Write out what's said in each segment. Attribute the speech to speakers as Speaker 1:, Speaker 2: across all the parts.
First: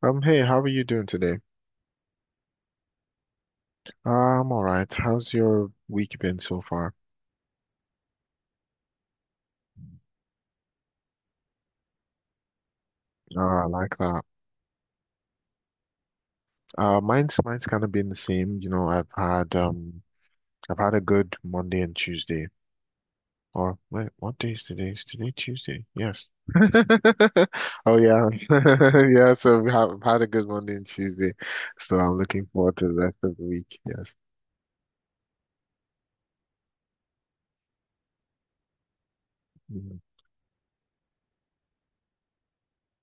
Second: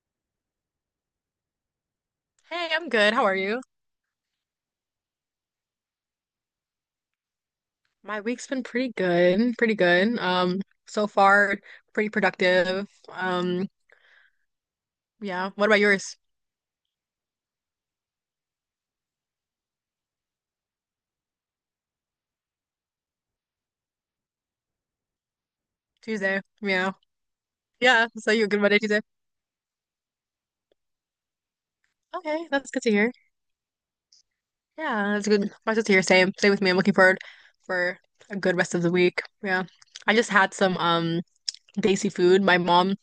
Speaker 1: Hey, how are you doing today?
Speaker 2: Hey, I'm good. How are you?
Speaker 1: I'm all right. How's your week been so far?
Speaker 2: My week's been pretty good, pretty good. So far, pretty productive.
Speaker 1: I like that.
Speaker 2: Yeah. What about yours?
Speaker 1: Mine's kind of been the same. You know, I've had a good Monday and Tuesday. Or wait, what day is today? Is today Tuesday? Yes.
Speaker 2: Tuesday. Yeah.
Speaker 1: Oh
Speaker 2: Yeah.
Speaker 1: yeah,
Speaker 2: So you're good Monday, Tuesday.
Speaker 1: yeah. So had a good Monday and Tuesday, so I'm looking
Speaker 2: Okay, that's
Speaker 1: forward
Speaker 2: good
Speaker 1: to
Speaker 2: to
Speaker 1: the
Speaker 2: hear.
Speaker 1: rest of the week. Yes.
Speaker 2: Yeah, that's good. That's good to hear. Same. Same with me. I'm looking forward for a good rest of the week. Yeah.
Speaker 1: Mhm.
Speaker 2: I just had some desi food. My mom,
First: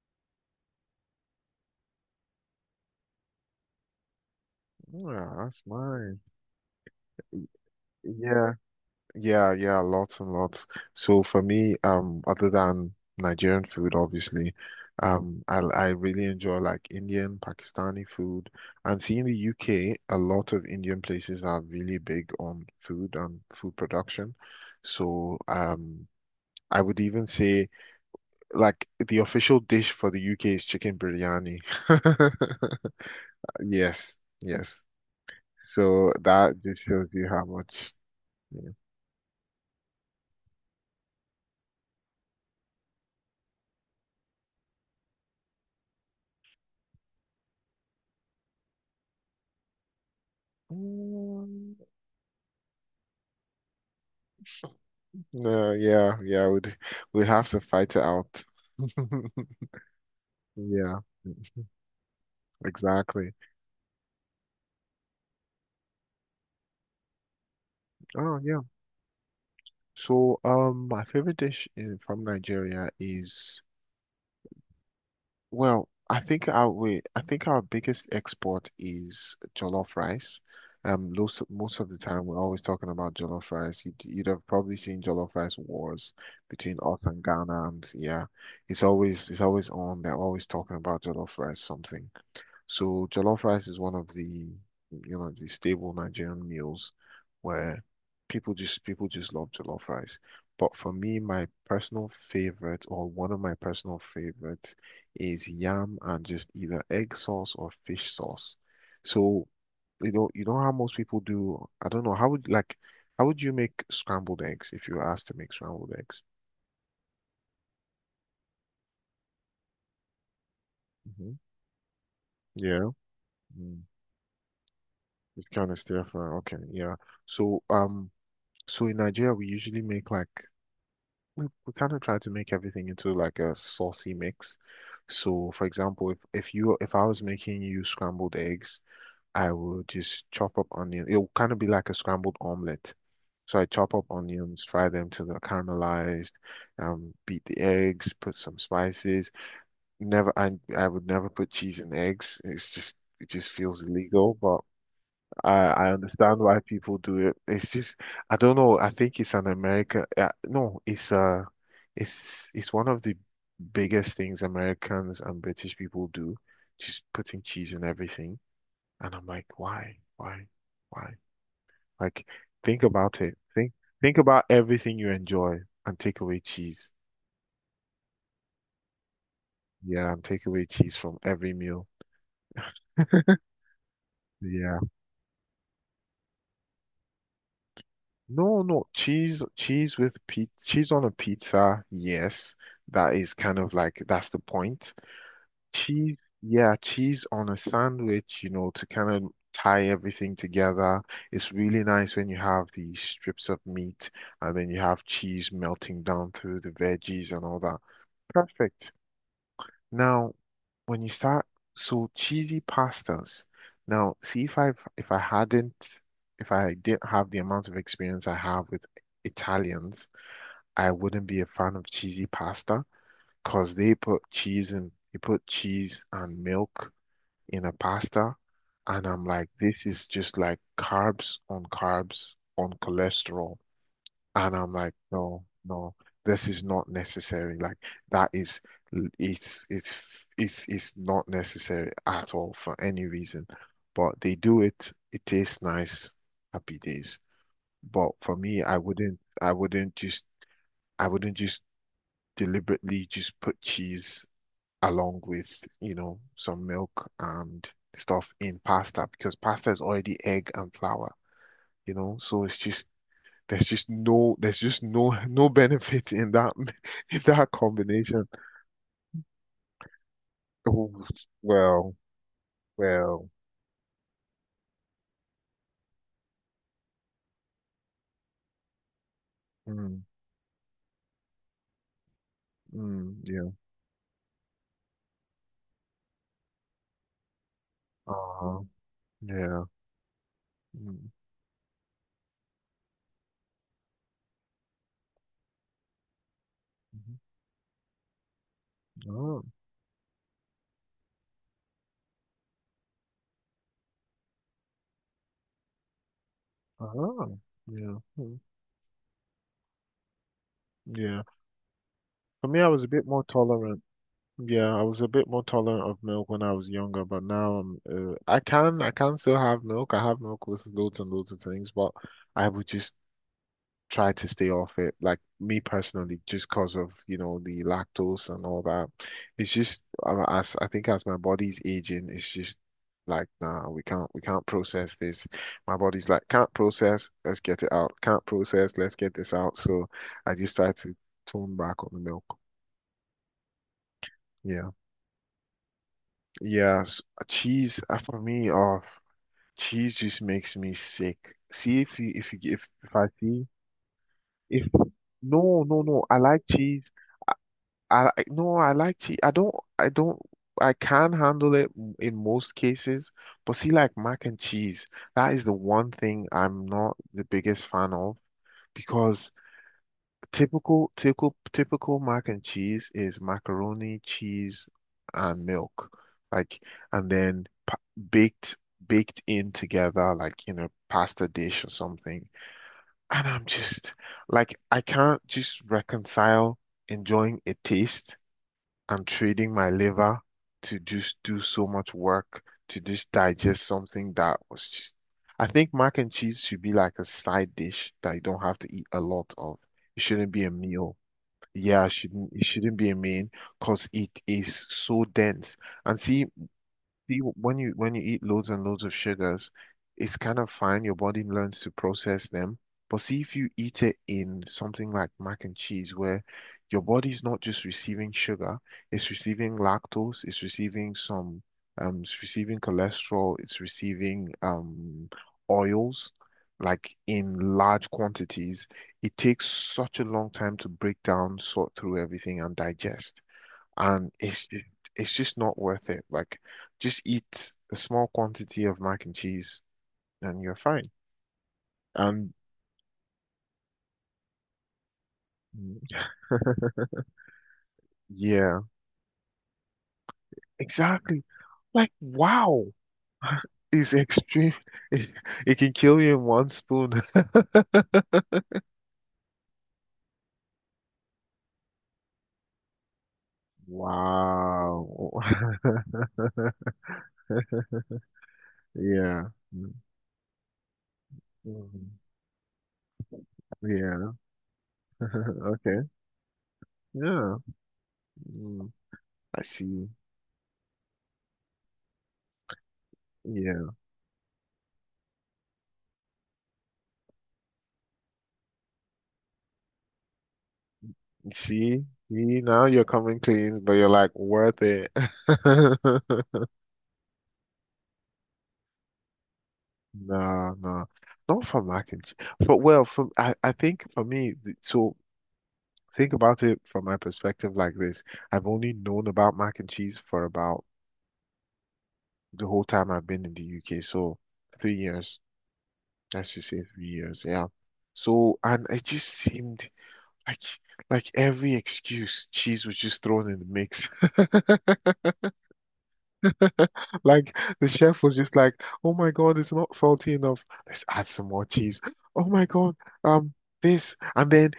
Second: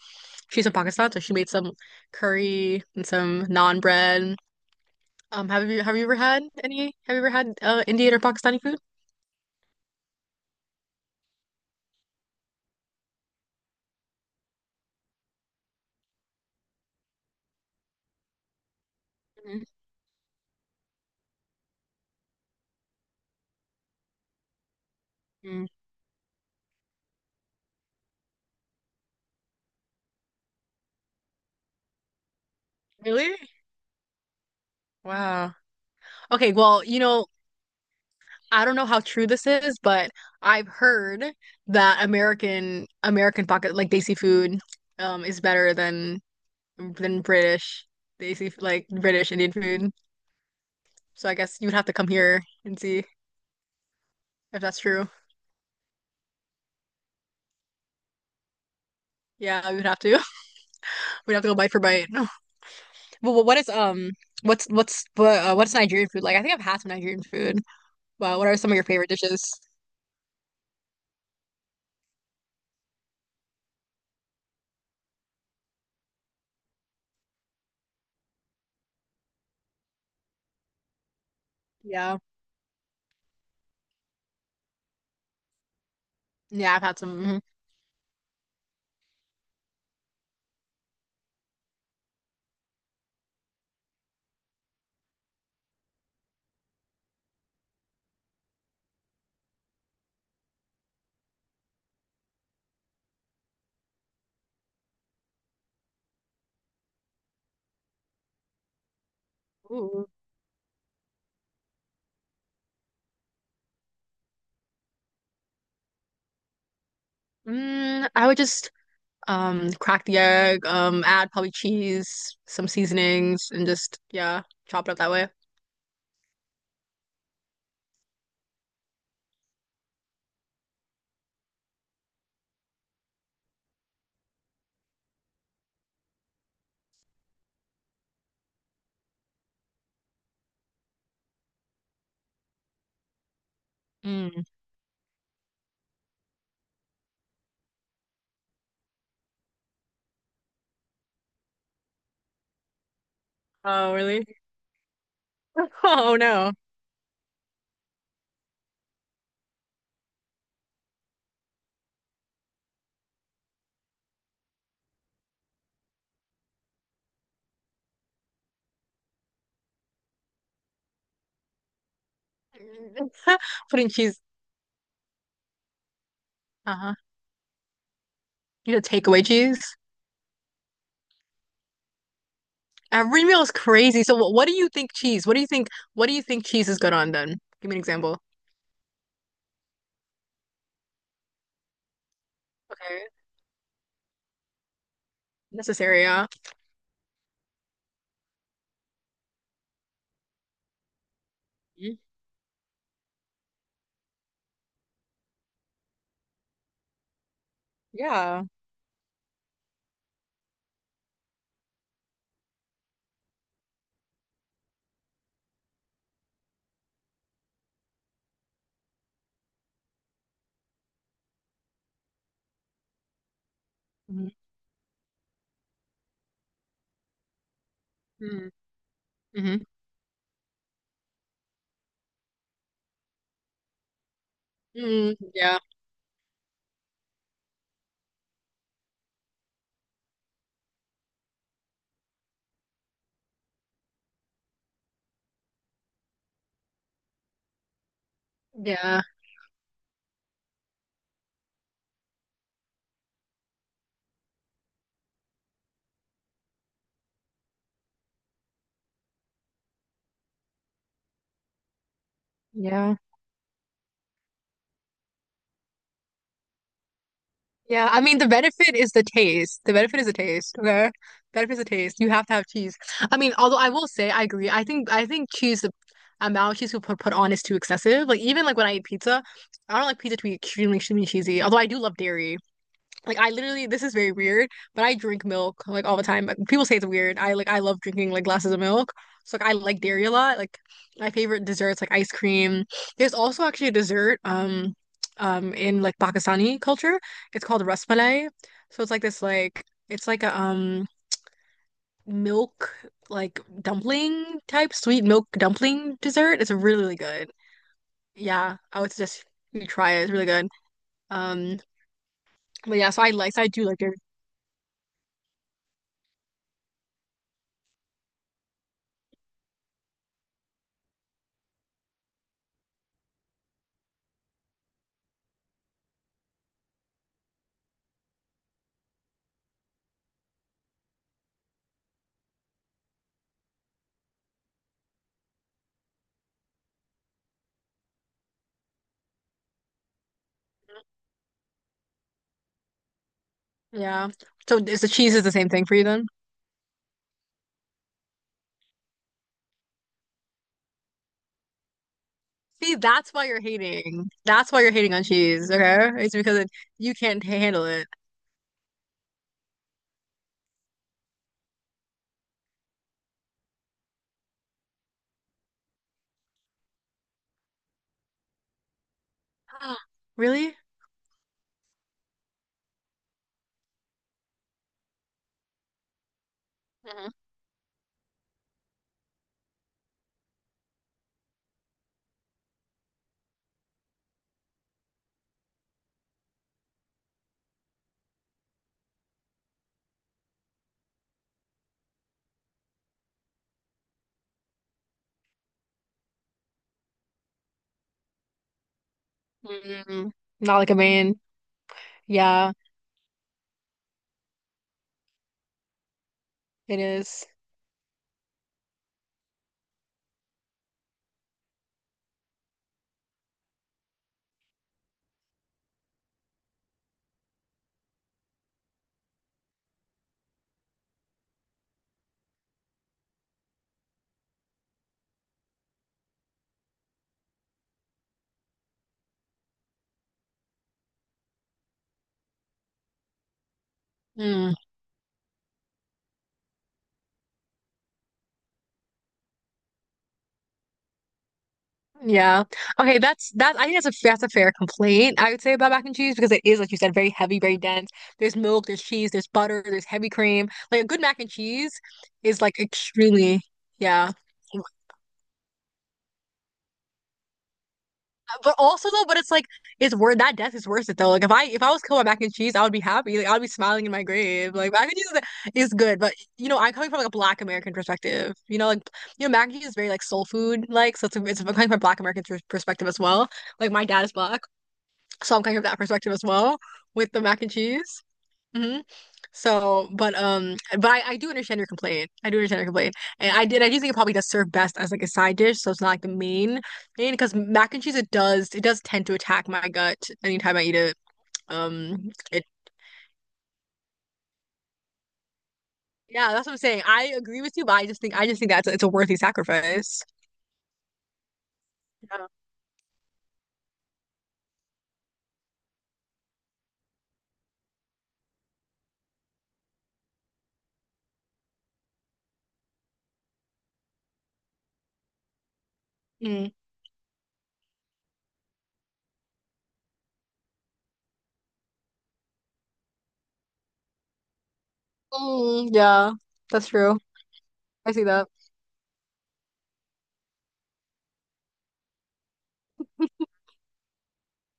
Speaker 2: she's from Pakistan, so she made some curry and some naan bread.
Speaker 1: Yeah, that's
Speaker 2: Have you ever
Speaker 1: nice.
Speaker 2: had any? Have you ever had Indian or
Speaker 1: Yeah.
Speaker 2: Pakistani food?
Speaker 1: Yeah, yeah, lots and lots. So for me, other than Nigerian food, obviously, I really enjoy like Indian, Pakistani food, and seeing the
Speaker 2: Mhm.
Speaker 1: UK, a lot of Indian places are really big on food and food production. So,
Speaker 2: Mm.
Speaker 1: I would even say like the official dish for the UK is chicken biryani.
Speaker 2: Really?
Speaker 1: Yes, yes.
Speaker 2: Wow.
Speaker 1: So
Speaker 2: Okay,
Speaker 1: that just
Speaker 2: well, you
Speaker 1: shows
Speaker 2: know,
Speaker 1: you how much.
Speaker 2: I
Speaker 1: Yeah.
Speaker 2: don't know how true this is, but I've heard that American pocket like desi food is better than British desi like British Indian food. So I guess you'd
Speaker 1: Mm.
Speaker 2: have to come here and see if that's true.
Speaker 1: No, yeah, yeah, we'd have to fight it out.
Speaker 2: Yeah, we'd have to.
Speaker 1: Yeah,
Speaker 2: We'd have to go bite for bite. But
Speaker 1: exactly.
Speaker 2: wh- what is what's what, what's Nigerian food like? I think I've had some Nigerian food. Wow,
Speaker 1: Oh,
Speaker 2: what are
Speaker 1: yeah.
Speaker 2: some of your favorite dishes?
Speaker 1: So, my favorite dish in, from Nigeria is, well, I think our biggest export is jollof rice. Most of the
Speaker 2: Yeah.
Speaker 1: time we're always talking about jollof rice. You'd have probably seen jollof rice wars
Speaker 2: Yeah,
Speaker 1: between
Speaker 2: I've had
Speaker 1: us and
Speaker 2: some. Mhm.
Speaker 1: Ghana, and yeah, it's always on. They're always talking about jollof rice something. So jollof rice is one of the, you know, the stable Nigerian meals where people just love jollof rice. But for me, my personal favorite or one of my personal favorites is yam and just either egg sauce or fish sauce. So,
Speaker 2: Ooh.
Speaker 1: you know how most people do, I don't know, how would like how would you make scrambled eggs if you were asked to make scrambled eggs?
Speaker 2: Mm, I would just crack the egg, add
Speaker 1: Hmm.
Speaker 2: probably cheese, some
Speaker 1: Yeah.
Speaker 2: seasonings, and
Speaker 1: Mm.
Speaker 2: just, yeah, chop it up that way.
Speaker 1: You kind of stir fry. Okay, yeah. So, um So in Nigeria, we usually make like we kind of try to make everything into like a saucy mix. So for example, if I was making you scrambled eggs, I would just chop up onion. It would kind of be like a scrambled omelet. So I chop up
Speaker 2: Mm.
Speaker 1: onions, fry them till they're caramelized, beat the eggs, put some spices. Never, I would never put cheese in eggs. It just feels
Speaker 2: Oh, really?
Speaker 1: illegal, but I I
Speaker 2: Oh,
Speaker 1: understand
Speaker 2: no.
Speaker 1: why people do it. It's just I don't know. I think it's an America. No, It's one of the biggest things Americans and British people do, just putting cheese in everything. And I'm like, why, why? Like, think about it. Think
Speaker 2: Putting
Speaker 1: think
Speaker 2: cheese.
Speaker 1: about everything you enjoy and take away cheese.
Speaker 2: Uh-huh. You know, takeaway cheese.
Speaker 1: Yeah, and take away cheese from every meal.
Speaker 2: Every meal is crazy. So what do you
Speaker 1: Yeah.
Speaker 2: think cheese? What do you think? What do you think cheese is good on then? Give me an example.
Speaker 1: No, no, cheese, cheese with pizza, cheese on a pizza. Yes,
Speaker 2: Okay.
Speaker 1: that is kind of like that's the point.
Speaker 2: Necessary,
Speaker 1: Cheese,
Speaker 2: yeah.
Speaker 1: yeah, cheese on a sandwich, you know, to kind of tie everything together. It's really
Speaker 2: Mm.
Speaker 1: nice when you have the strips of meat and then you have cheese melting down through the veggies and all that.
Speaker 2: Yeah.
Speaker 1: Perfect. Now, when you start, so cheesy pastas. Now, see if I if I hadn't if I didn't have the amount of experience I have with Italians, I wouldn't be a fan of cheesy pasta because
Speaker 2: Mm-hmm.
Speaker 1: they put cheese and milk in a pasta, and I'm like,
Speaker 2: Mm-hmm.
Speaker 1: this is just like carbs on carbs on cholesterol. And I'm like,
Speaker 2: Mm,
Speaker 1: no,
Speaker 2: yeah.
Speaker 1: no, this is not necessary. Like that is it's it's it's not necessary at all for any reason. But they do it, it tastes nice, happy days. But for me, I
Speaker 2: Yeah.
Speaker 1: wouldn't I wouldn't just I wouldn't just deliberately just put cheese along with, you know, some milk and stuff in pasta because pasta is already egg and flour, you know, so it's just
Speaker 2: Yeah.
Speaker 1: there's just no, no benefit in that, in that
Speaker 2: Yeah, I mean the
Speaker 1: combination.
Speaker 2: benefit is the taste. The benefit is the taste, okay?
Speaker 1: Oh,
Speaker 2: Benefit is the
Speaker 1: well,
Speaker 2: taste. You have to have cheese. I
Speaker 1: well,
Speaker 2: mean, although I will say I agree. I think cheese the amount of cheese people put on is too excessive. Like even like when I eat pizza, I don't like
Speaker 1: mm,
Speaker 2: pizza to be extremely, extremely cheesy. Although I do love dairy. Like
Speaker 1: mm,
Speaker 2: I
Speaker 1: yeah,
Speaker 2: literally, this is very weird, but I drink milk like all the time. Like, people say it's weird. I love drinking like glasses of
Speaker 1: uh-huh,
Speaker 2: milk. So like I
Speaker 1: yeah,
Speaker 2: like dairy a lot. Like
Speaker 1: mm,
Speaker 2: my favorite desserts like ice cream. There's also actually a dessert in like Pakistani culture. It's called rasmalai. So it's like this
Speaker 1: mhm,
Speaker 2: like it's like a milk like dumpling type sweet milk dumpling dessert. It's really,
Speaker 1: uh,
Speaker 2: really
Speaker 1: uh,
Speaker 2: good.
Speaker 1: yeah, mm,
Speaker 2: Yeah, I would suggest you try it. It's really good.
Speaker 1: yeah.
Speaker 2: Um,
Speaker 1: For me, I
Speaker 2: but
Speaker 1: was a
Speaker 2: yeah, so
Speaker 1: bit more
Speaker 2: I do like
Speaker 1: tolerant.
Speaker 2: dairy.
Speaker 1: Yeah, I was a bit more tolerant of milk when I was younger, but now I can still have milk. I have milk with loads and loads of things, but I would just try to stay off it. Like me personally, just because of, you know, the lactose and all that. It's just as I think as my body's aging, it's just like, nah, we can't process this. My body's like, can't process, let's get it out. Can't process, let's get this out. So I just try to tone back on the milk.
Speaker 2: Yeah. So
Speaker 1: Yeah.
Speaker 2: is the cheese is the same thing for you then?
Speaker 1: Yeah. Cheese for me, oh, cheese just makes me sick. See if you if you
Speaker 2: See,
Speaker 1: if I
Speaker 2: that's why you're
Speaker 1: see
Speaker 2: hating. That's why
Speaker 1: if
Speaker 2: you're hating on cheese,
Speaker 1: no no
Speaker 2: okay?
Speaker 1: no
Speaker 2: It's
Speaker 1: I like cheese
Speaker 2: you can't handle it.
Speaker 1: I- no, I like cheese. I don't. I don't. I can handle it in most cases, but see, like mac and cheese, that is the one thing I'm not the biggest fan of because
Speaker 2: Really?
Speaker 1: typical mac and cheese is macaroni, cheese, and milk, like,
Speaker 2: Mhm.
Speaker 1: and then pa baked, baked in together, like in a pasta dish or something. And I'm just like, I can't just reconcile enjoying a taste. I'm trading my liver to just do so much work to just digest something that was just. I think mac and cheese should be like a side dish that you don't have to eat a lot of. It
Speaker 2: Mm,
Speaker 1: shouldn't be a
Speaker 2: not like a
Speaker 1: meal.
Speaker 2: main.
Speaker 1: Yeah, it shouldn't it
Speaker 2: Yeah,
Speaker 1: shouldn't be a main because it is so dense. And see,
Speaker 2: it
Speaker 1: See,
Speaker 2: is.
Speaker 1: when you eat loads and loads of sugars, it's kind of fine. Your body learns to process them. But see, if you eat it in something like mac and cheese, where your body's not just receiving sugar, it's receiving lactose, it's receiving cholesterol, it's receiving oils, like in large quantities. It takes such a long time to break down, sort through everything, and digest and
Speaker 2: Mm,
Speaker 1: it's just not worth it. Like, just eat a small quantity of mac and cheese, and you're fine. And
Speaker 2: yeah. Okay, that's that. I think that's a That's a fair complaint, I would say, about mac and cheese because it is, like you said, very heavy, very dense. There's
Speaker 1: yeah,
Speaker 2: milk, there's cheese, there's butter, there's heavy cream. Like a good mac
Speaker 1: exactly.
Speaker 2: and cheese
Speaker 1: Like,
Speaker 2: is like
Speaker 1: wow,
Speaker 2: extremely,
Speaker 1: is
Speaker 2: yeah.
Speaker 1: extreme. It, it can kill you in one spoon.
Speaker 2: But it's like it's worth that death is worth it though. Like if I was killed by mac and cheese, I would be happy. Like I'd be smiling in my grave. Like mac and cheese
Speaker 1: Wow.
Speaker 2: is good, but you know, I'm coming from like a Black American perspective. You know, like you
Speaker 1: Yeah.
Speaker 2: know, mac and cheese
Speaker 1: Mm.
Speaker 2: is very like soul food like, so it's I'm coming from a
Speaker 1: Mhm.
Speaker 2: Black American perspective as well. Like my dad
Speaker 1: Yeah.
Speaker 2: is black, so I'm coming from that
Speaker 1: Okay.
Speaker 2: perspective as well with the
Speaker 1: Yeah.
Speaker 2: mac and cheese.
Speaker 1: Mm.
Speaker 2: Mhm.
Speaker 1: I see.
Speaker 2: So, but I do understand your complaint. I do understand your complaint, and I did. I
Speaker 1: Yeah.
Speaker 2: do think it probably does serve best as like a side dish, so it's not like the main. Because mac and cheese, it does tend to attack my gut anytime I eat it.
Speaker 1: See?
Speaker 2: Um,
Speaker 1: See,
Speaker 2: it
Speaker 1: now you're coming clean, but you're like, worth it.
Speaker 2: yeah, that's what I'm saying. I agree with you, but I just think that's it's a worthy sacrifice.
Speaker 1: No, no, not for mac and cheese.
Speaker 2: Yeah.
Speaker 1: But well, I think for me, so think about it from my perspective like this. I've only known about mac and cheese for about the whole time I've been in the UK, so 3 years. I should
Speaker 2: Mm.
Speaker 1: say 3 years, yeah. So and it just seemed like like every excuse, cheese was just thrown in the mix.
Speaker 2: Mm, yeah, that's true.
Speaker 1: Like the
Speaker 2: I
Speaker 1: chef
Speaker 2: see
Speaker 1: was
Speaker 2: that.
Speaker 1: just like, "Oh my God, it's not salty enough. Let's add some more cheese. Oh my God, um." this and then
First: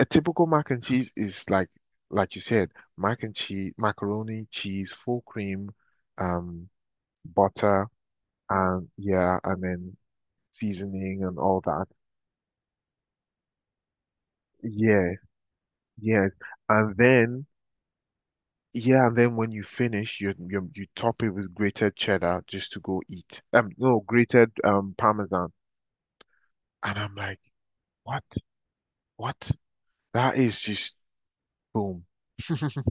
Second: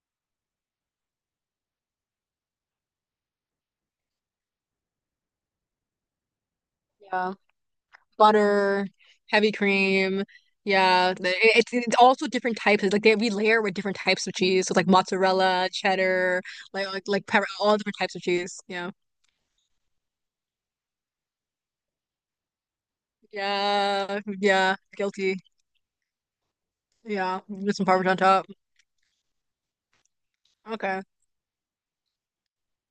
Speaker 1: a typical mac and cheese is like you said, mac and cheese, macaroni, cheese, full cream, um,
Speaker 2: Yeah.
Speaker 1: butter,
Speaker 2: Butter,
Speaker 1: and yeah,
Speaker 2: heavy
Speaker 1: and then
Speaker 2: cream. Yeah,
Speaker 1: seasoning and all that.
Speaker 2: it's also different types. It's like they we layer with different types of cheese, so it's like
Speaker 1: Yeah,
Speaker 2: mozzarella,
Speaker 1: yeah.
Speaker 2: cheddar,
Speaker 1: And
Speaker 2: like
Speaker 1: then
Speaker 2: pepper, all different types of cheese. Yeah,
Speaker 1: yeah, and then when you finish, you top it with grated cheddar just to go eat. No, Grated
Speaker 2: yeah. Guilty.
Speaker 1: parmesan. And I'm like,
Speaker 2: Yeah, with some Parmesan on
Speaker 1: what?
Speaker 2: top.
Speaker 1: What? That is just
Speaker 2: Okay.
Speaker 1: boom.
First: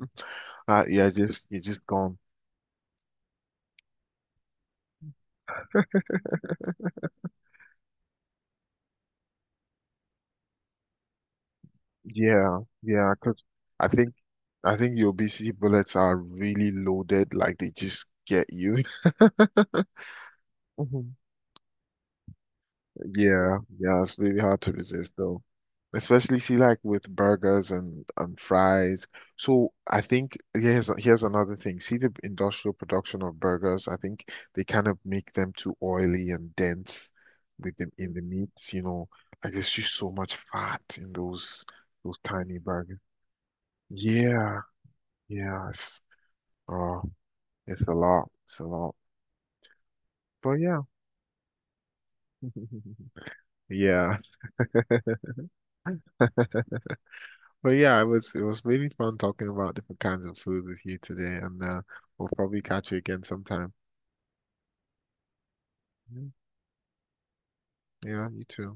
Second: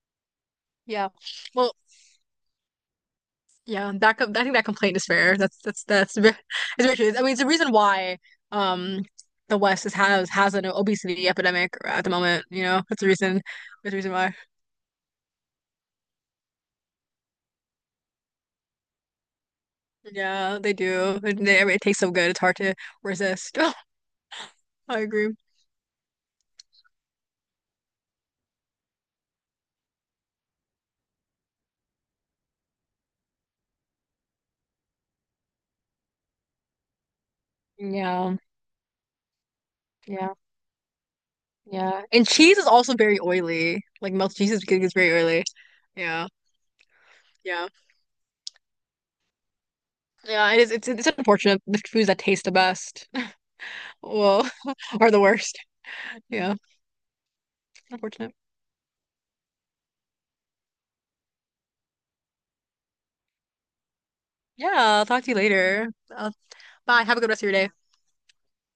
Speaker 1: Yeah,
Speaker 2: Yeah.
Speaker 1: just you're
Speaker 2: Well,
Speaker 1: just gone.
Speaker 2: yeah. I think that complaint is fair. It's very true. I mean, it's the reason why um the has an obesity epidemic at the moment.
Speaker 1: Yeah,
Speaker 2: You know, that's the
Speaker 1: yeah,
Speaker 2: reason.
Speaker 1: because I
Speaker 2: That's the reason
Speaker 1: think
Speaker 2: why.
Speaker 1: I think your BC bullets are really loaded, like they just get you.
Speaker 2: Yeah, they
Speaker 1: Mhm.
Speaker 2: do. And they, I mean, it tastes so good. It's hard to resist.
Speaker 1: Yeah, yeah, it's really hard to
Speaker 2: I
Speaker 1: resist
Speaker 2: agree.
Speaker 1: though. Especially see like with burgers and fries. So I think here's another thing. See the industrial production of burgers. I think they kind of make them too oily and dense with them in the
Speaker 2: Yeah,
Speaker 1: meats, you know. Like there's just so
Speaker 2: yeah,
Speaker 1: much fat in those
Speaker 2: yeah.
Speaker 1: those
Speaker 2: And
Speaker 1: tiny
Speaker 2: cheese is also
Speaker 1: burgers.
Speaker 2: very oily. Like melted cheese
Speaker 1: Yeah.
Speaker 2: is very oily.
Speaker 1: Yeah, it's,
Speaker 2: Yeah,
Speaker 1: oh,
Speaker 2: yeah,
Speaker 1: it's a lot. It's a lot.
Speaker 2: yeah.
Speaker 1: But
Speaker 2: It is.
Speaker 1: yeah.
Speaker 2: It's unfortunate. The foods that taste the best,
Speaker 1: Yeah.
Speaker 2: well, are the worst. Yeah,
Speaker 1: But yeah, it was
Speaker 2: unfortunate.
Speaker 1: it was really fun talking about different kinds of food with you today, and we'll probably catch you again sometime.
Speaker 2: Yeah, I'll talk to you later. Uh,
Speaker 1: Mm,
Speaker 2: Bye. Have a good rest of your day.
Speaker 1: yeah, you too.